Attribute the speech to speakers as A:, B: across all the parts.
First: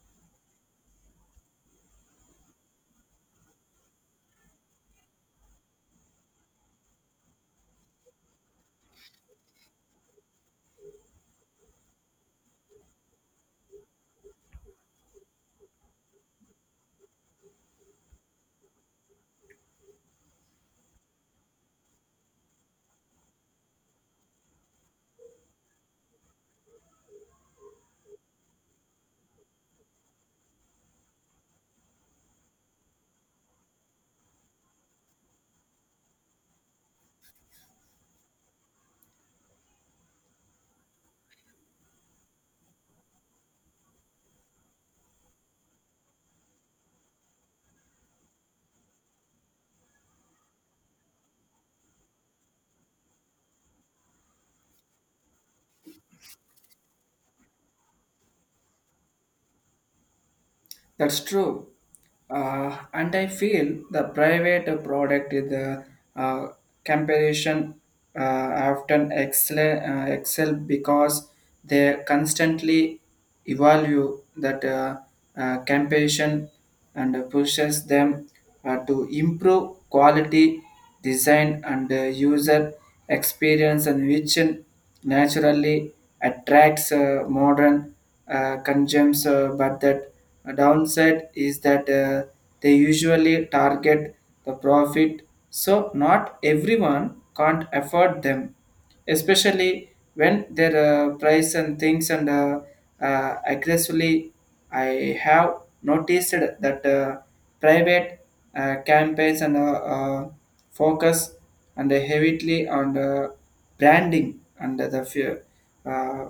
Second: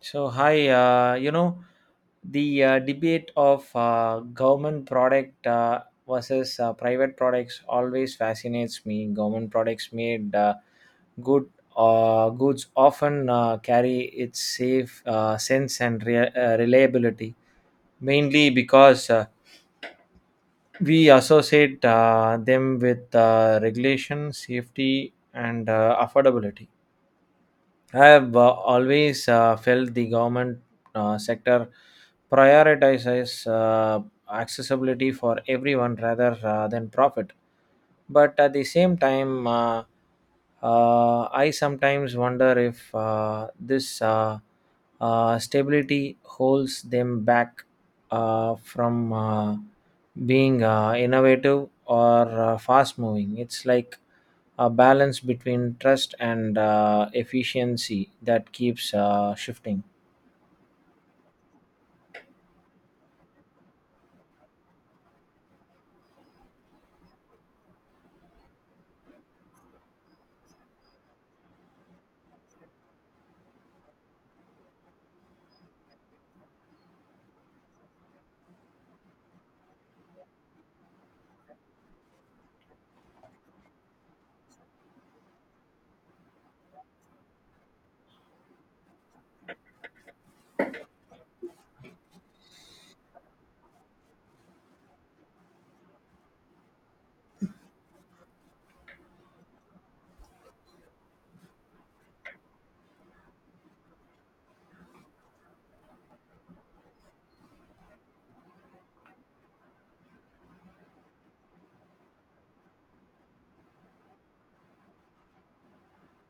A: So, hi, the debate of government product versus private products always fascinates me. Government products made good goods often carry its safe sense and reliability, mainly because we associate them with regulation, safety, and affordability. I have always felt the government sector prioritizes accessibility for everyone rather than profit. But at the same time, I sometimes wonder if this stability holds them back from being innovative or fast moving. It's like a balance between trust and efficiency that keeps shifting.
B: That's true. And I feel the private product is the uh, comparison uh, often excel because they constantly evaluate that comparison and pushes them to improve quality, design, and user experience and vision naturally attracts modern consumes, but that downside is that they usually target the profit, so not everyone can't afford them, especially when their price and things and aggressively. I have noticed that private campaigns and focus and heavily on the branding and the uh,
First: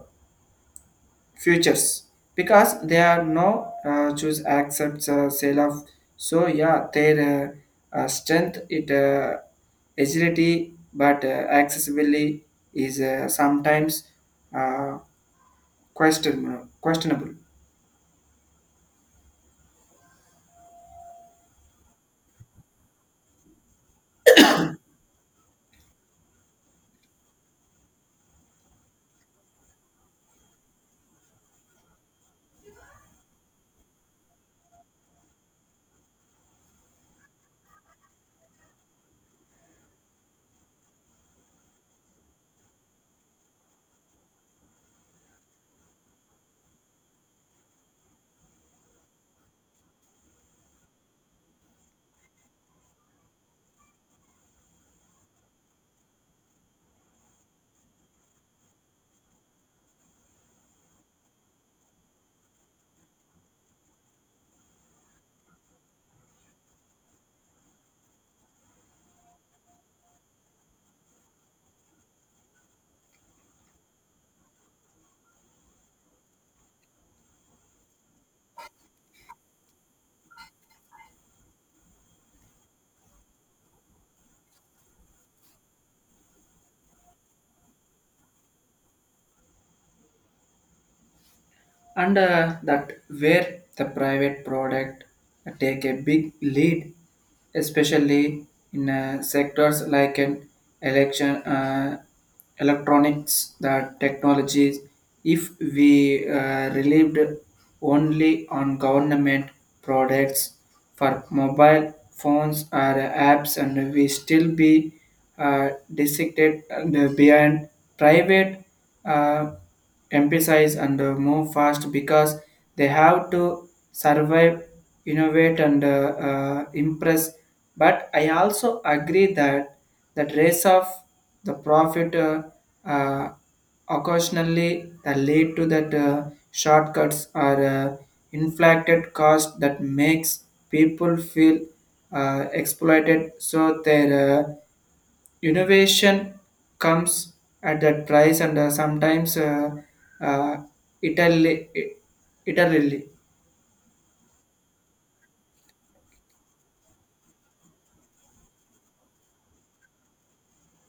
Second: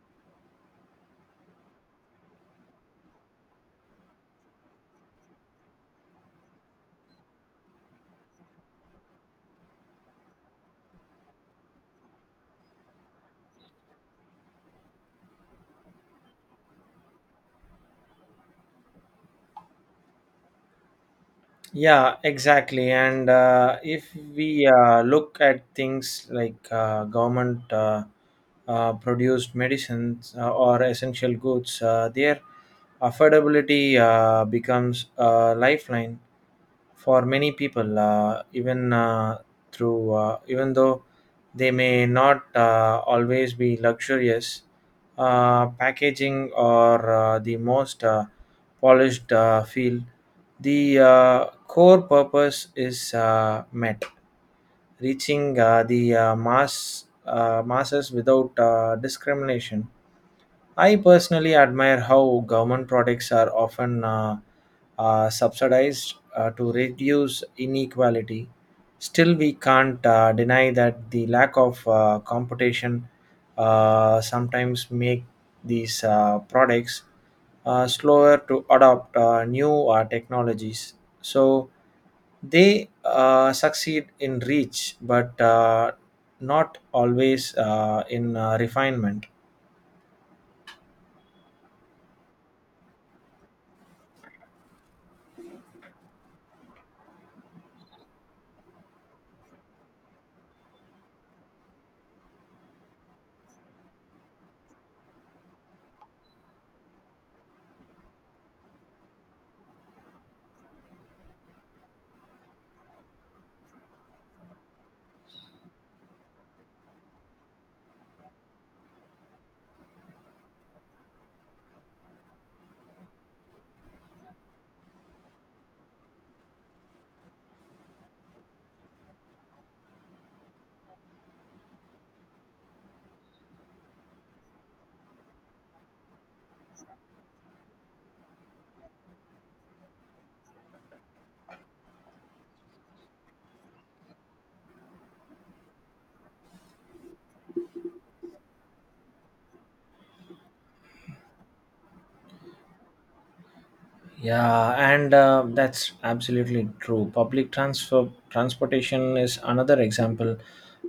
B: futures because they are no choose accepts sale of so yeah their strength it agility but accessibility is sometimes uh, questionable
A: Yeah, exactly. And if we look at things like government produced medicines or essential goods, their affordability becomes a lifeline for many people, even though they may not always be luxurious. Packaging or the most polished feel the core purpose is met, reaching the masses without discrimination. I personally admire how government products are often subsidized to reduce inequality. Still, we can't deny that the lack of competition sometimes make these products slower to adopt new technologies. So they succeed in reach, but not always in refinement.
B: and that where the private product take a big lead especially in sectors like an election electronics the technologies if we relieved only on government products for mobile phones or apps and we still be dissected and behind private uh, emphasize and move fast because they have to survive, innovate, and impress. But I also agree that the race of the profit uh, occasionally that lead to that shortcuts or inflated cost that makes people feel exploited so their innovation comes at that price and sometimes uh, Italy, Italy.
A: Yeah, and that's absolutely true. Public transfer transportation is another example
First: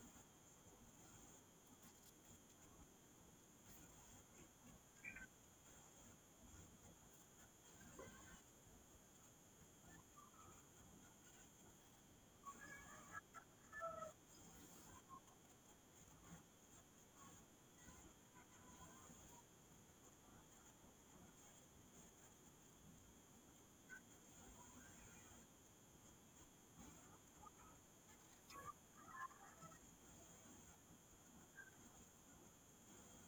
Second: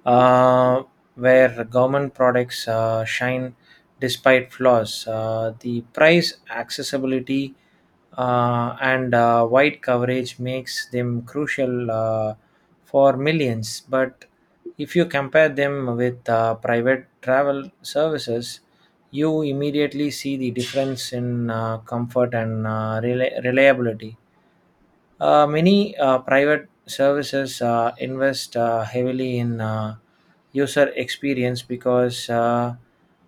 A: uh, where government products shine despite flaws. The price, accessibility, and wide coverage makes them crucial for millions. But if you compare them with private travel services, you immediately see the difference in comfort and reliability. Many private services invest heavily in user experience because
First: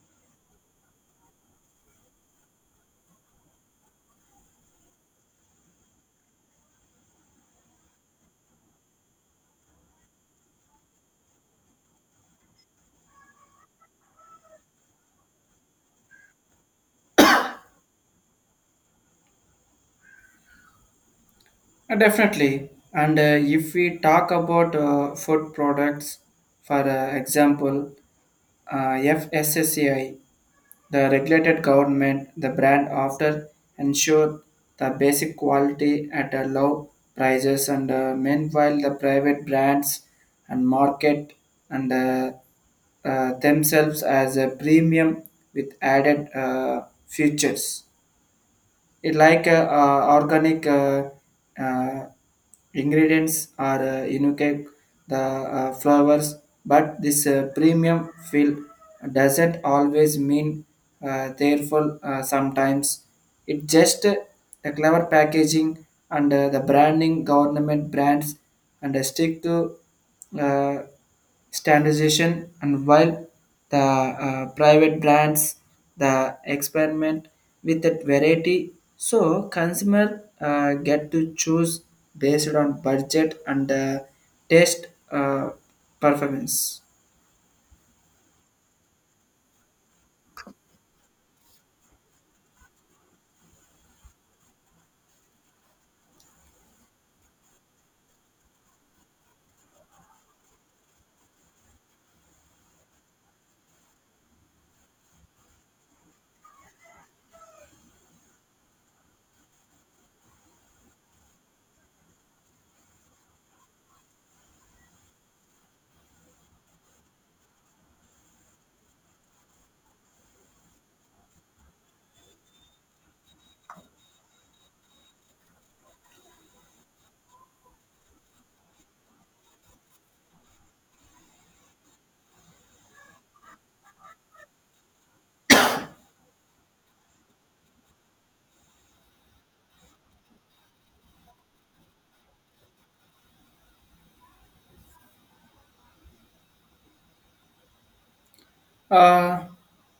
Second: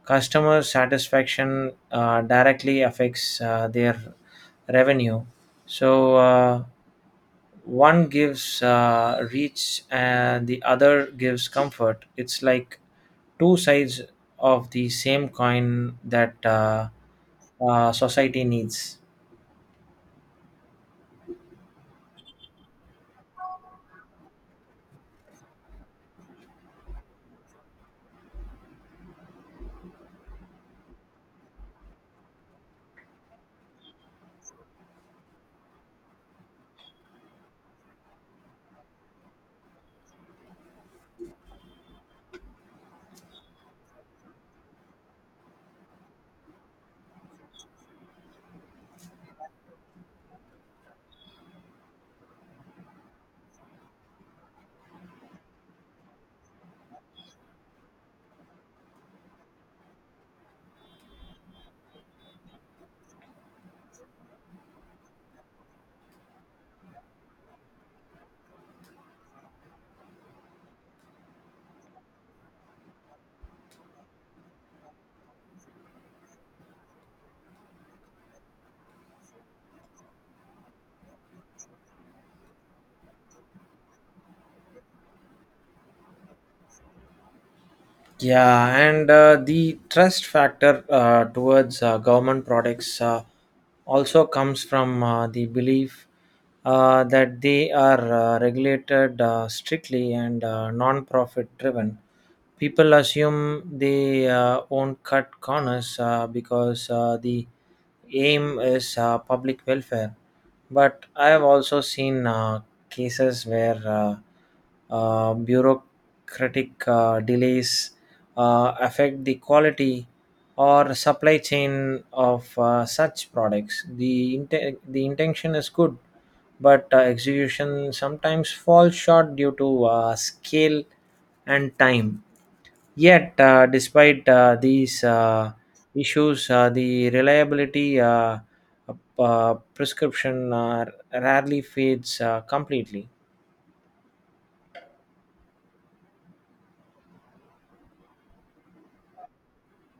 A: customer satisfaction directly affects their revenue. So one gives reach and the other gives comfort. It's like two sides of the same coin that society needs.
B: Definitely. And if we talk about food products, for example, uh, FSSAI, the regulated government, the brand after ensure the basic quality at a low prices and meanwhile the private brands and market and themselves as a premium with added features it like organic uh, ingredients or unique the flowers but this premium feel doesn't always mean therefore sometimes it just the clever packaging and the branding government brands and stick to uh, standardization and while the private brands the experiment with that variety so consumer get to choose based on budget and taste performance.
A: Yeah, and the trust factor towards government products also comes from the belief that they are regulated strictly and non profit driven. People assume they won't cut corners because the aim is public welfare. But I have also seen cases where bureaucratic delays affect the quality or supply chain of such products. The intention is good, but execution sometimes falls short due to scale and time. Yet, despite these issues, the reliability prescription rarely fades completely.
B: Uh,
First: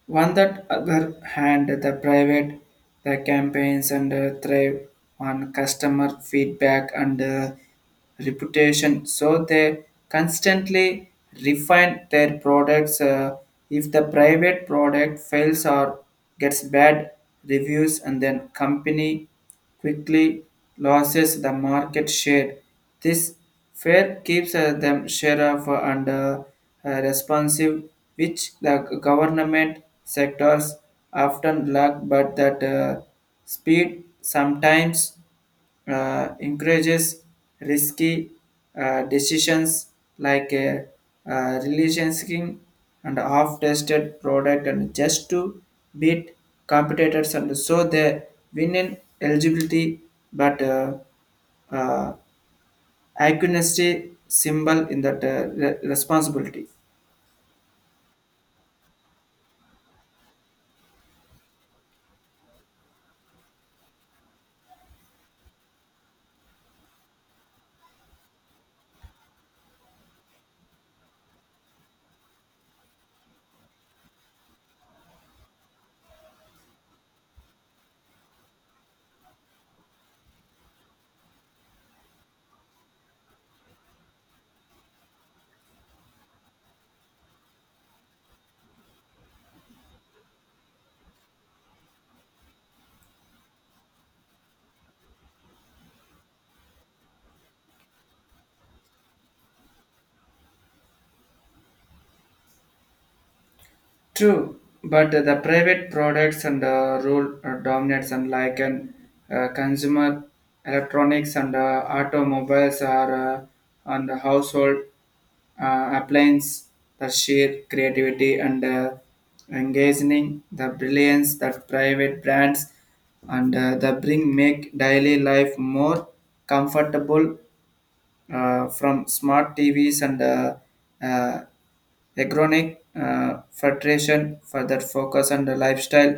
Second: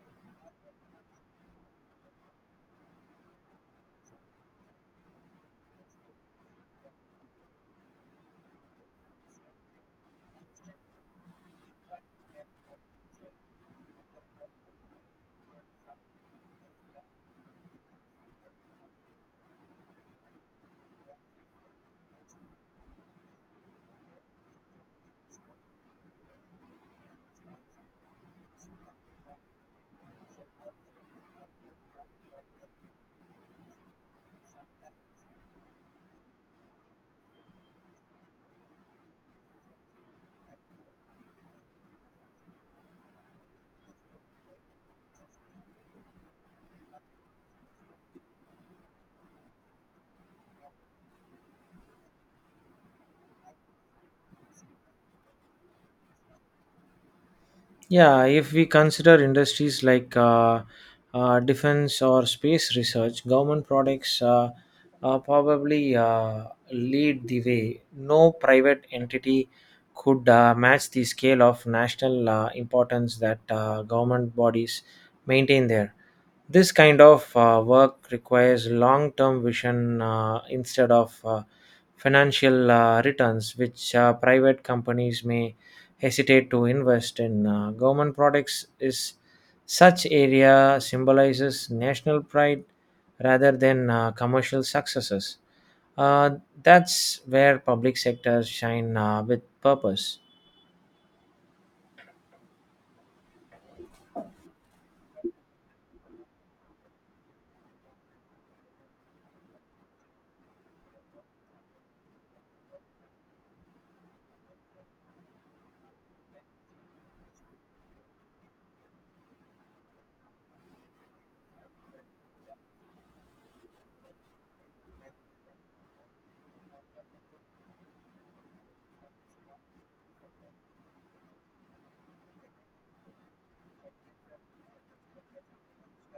B: One that other hand, the private, the campaigns and thrive on customer feedback and reputation. So they constantly refine their products. If the private product fails or gets bad reviews, and then company quickly loses the market share. This fear keeps them share of and responsive, which the government sectors often lack, but that speed sometimes encourages risky decisions like releasing and half-tested product and just to beat competitors and so they win in eligibility but uh, accuracy symbol in that responsibility.
A: Yeah, if we consider industries like defense or space research, government products probably lead the way. No private entity could match the scale of national importance that government bodies maintain there. This kind of work requires long term vision instead of financial returns, which private companies may hesitate to invest in. Government products is such area symbolizes national pride rather than commercial successes. Uh, that's where public sectors shine with purpose.
B: True, but the private products and role dominates and like an consumer electronics and automobiles are and the household appliance the sheer creativity and engaging the brilliance that private brands and the bring make daily life more comfortable from smart TVs and uh, Agronic filtration further focus on the lifestyle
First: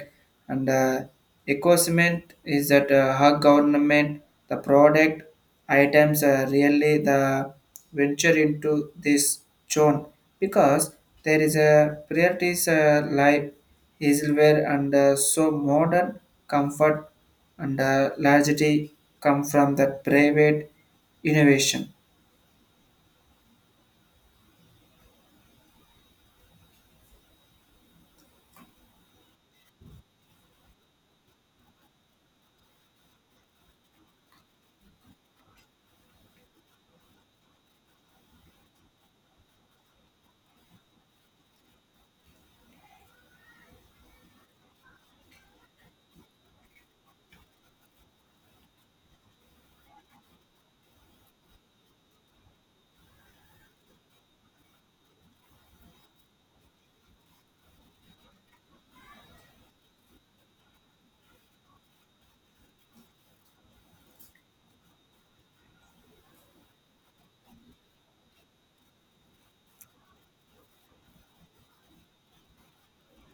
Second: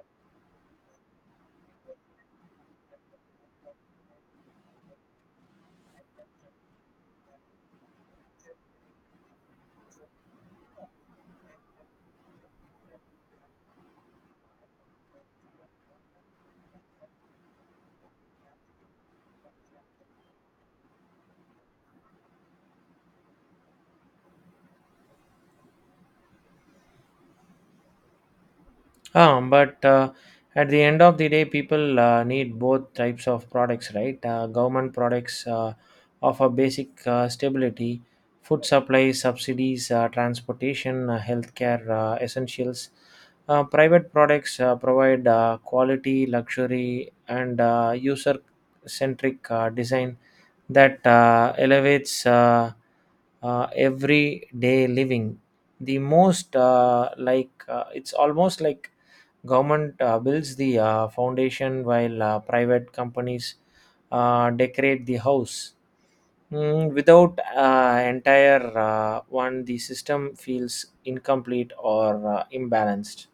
B: and ecosystem is that her government the product items are really the venture into this zone because there is a priorities life easelware and so modern comfort and largely come from the private innovation.
A: But at the end of the day, people need both types of products, right? Government products offer basic stability, food supply, subsidies, transportation, healthcare essentials. Private products provide quality, luxury, and user centric design that elevates everyday living. The most it's almost like government builds the foundation while private companies decorate the house. Mm, without entire one, the system feels incomplete or imbalanced.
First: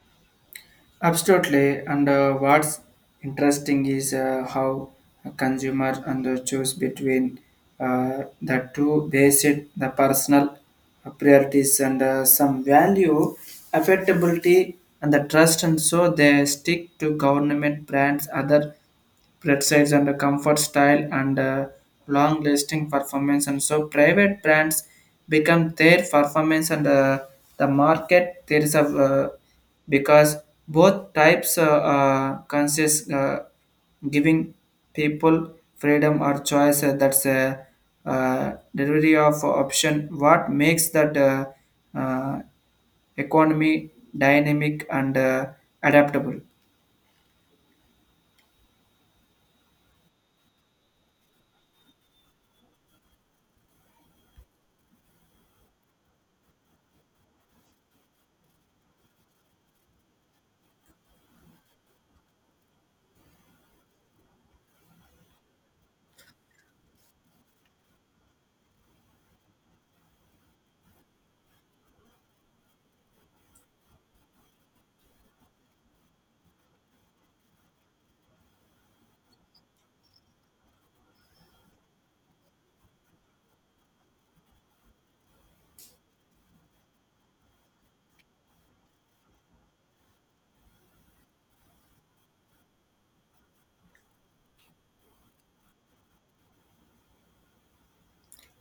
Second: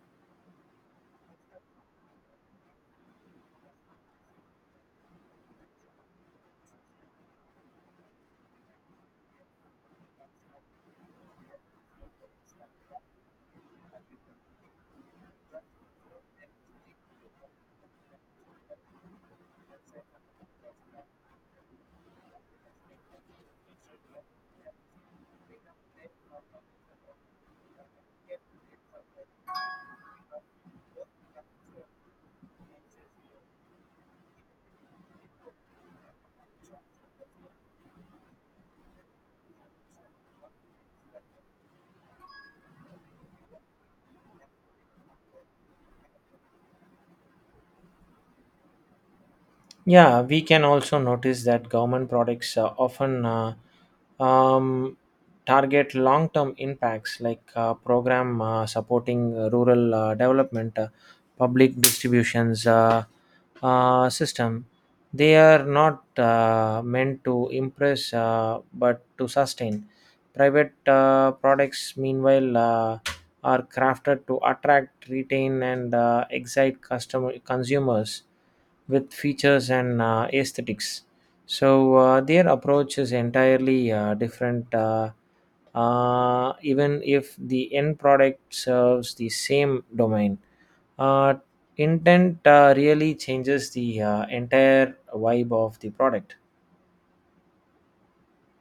B: Absolutely, and what's interesting is how a consumer and the choose between the two based the personal priorities and some value, affectability, and the trust, and so they stick to government brands other precise and comfort style and long lasting performance and so private brands become their performance and the market there is a because both types consist giving people freedom or choice that's a delivery of option what makes that uh, economy dynamic and adaptable.
A: Yeah, we can also notice that government products often um, target long term impacts like program supporting rural development, public distributions system. They are not meant to impress but to sustain. Private products, meanwhile, are crafted to attract, retain, and excite customer consumers with features and aesthetics. So their approach is entirely different. Even if the end product serves the same domain, uh, intent really changes the entire vibe of the product.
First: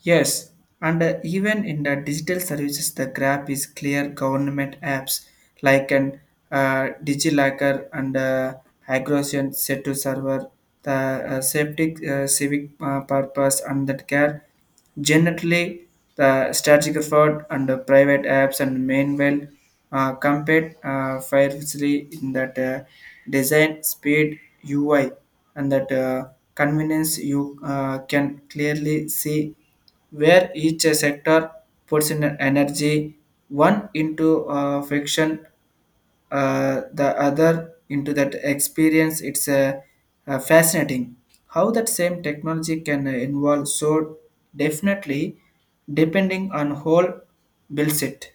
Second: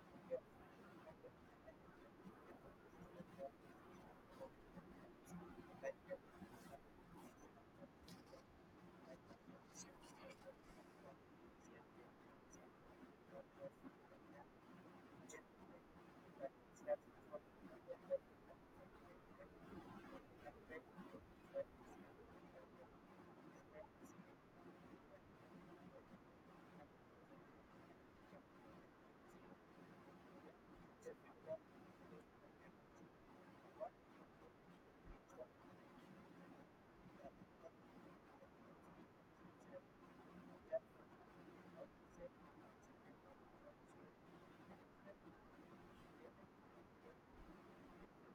B: Yes, and even in the digital services, the Grab is clear government apps like an DigiLocker and Agrosian set to server the safety civic purpose and that care generally the strategic effort and the private apps and mainwell compared fairly in that design speed UI and that convenience you can clearly see where each sector puts in energy one into fiction the other into that experience it's fascinating how that same technology can involve so definitely depending on whole builds it.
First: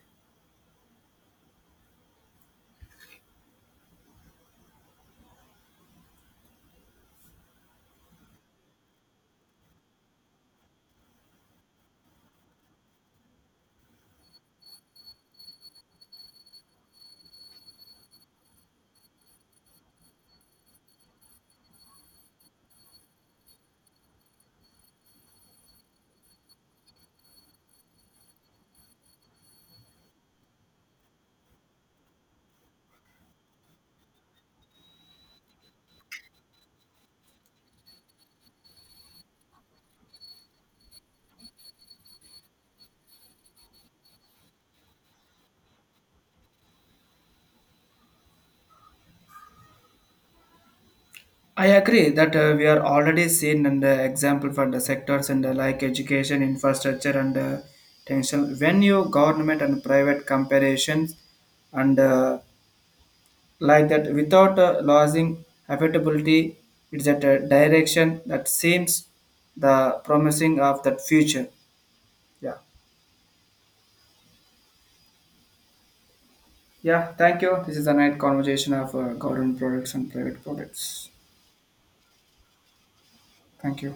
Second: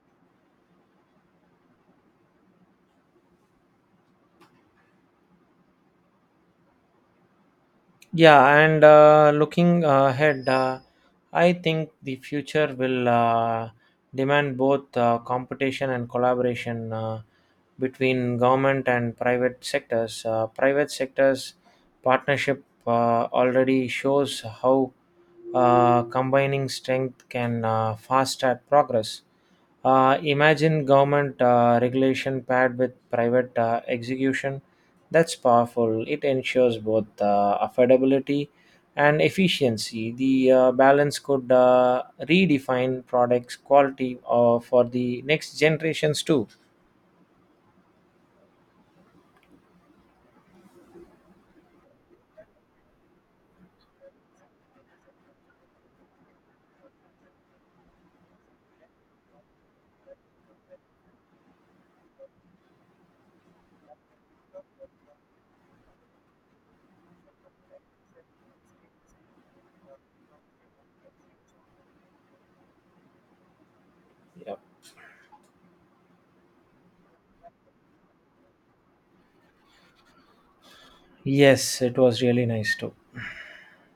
A: Yeah, and looking ahead, I think the future will demand both competition and collaboration between government and private sectors. Private sectors partnership already shows how combining strength can fast track progress. Imagine government regulation paired with private execution that's powerful. It ensures both affordability and efficiency. The balance could redefine products' quality for the next generations too.
B: I agree that we are already seen an example for the sectors and like education infrastructure and tension when you government and private comparisons and like that without losing affectability, it's at a direction that seems the promising of that future. Yeah,
A: Yep.
B: yeah, thank you, this is a nice conversation of government products and private products.
A: Yes, it was really nice too.
B: Thank you.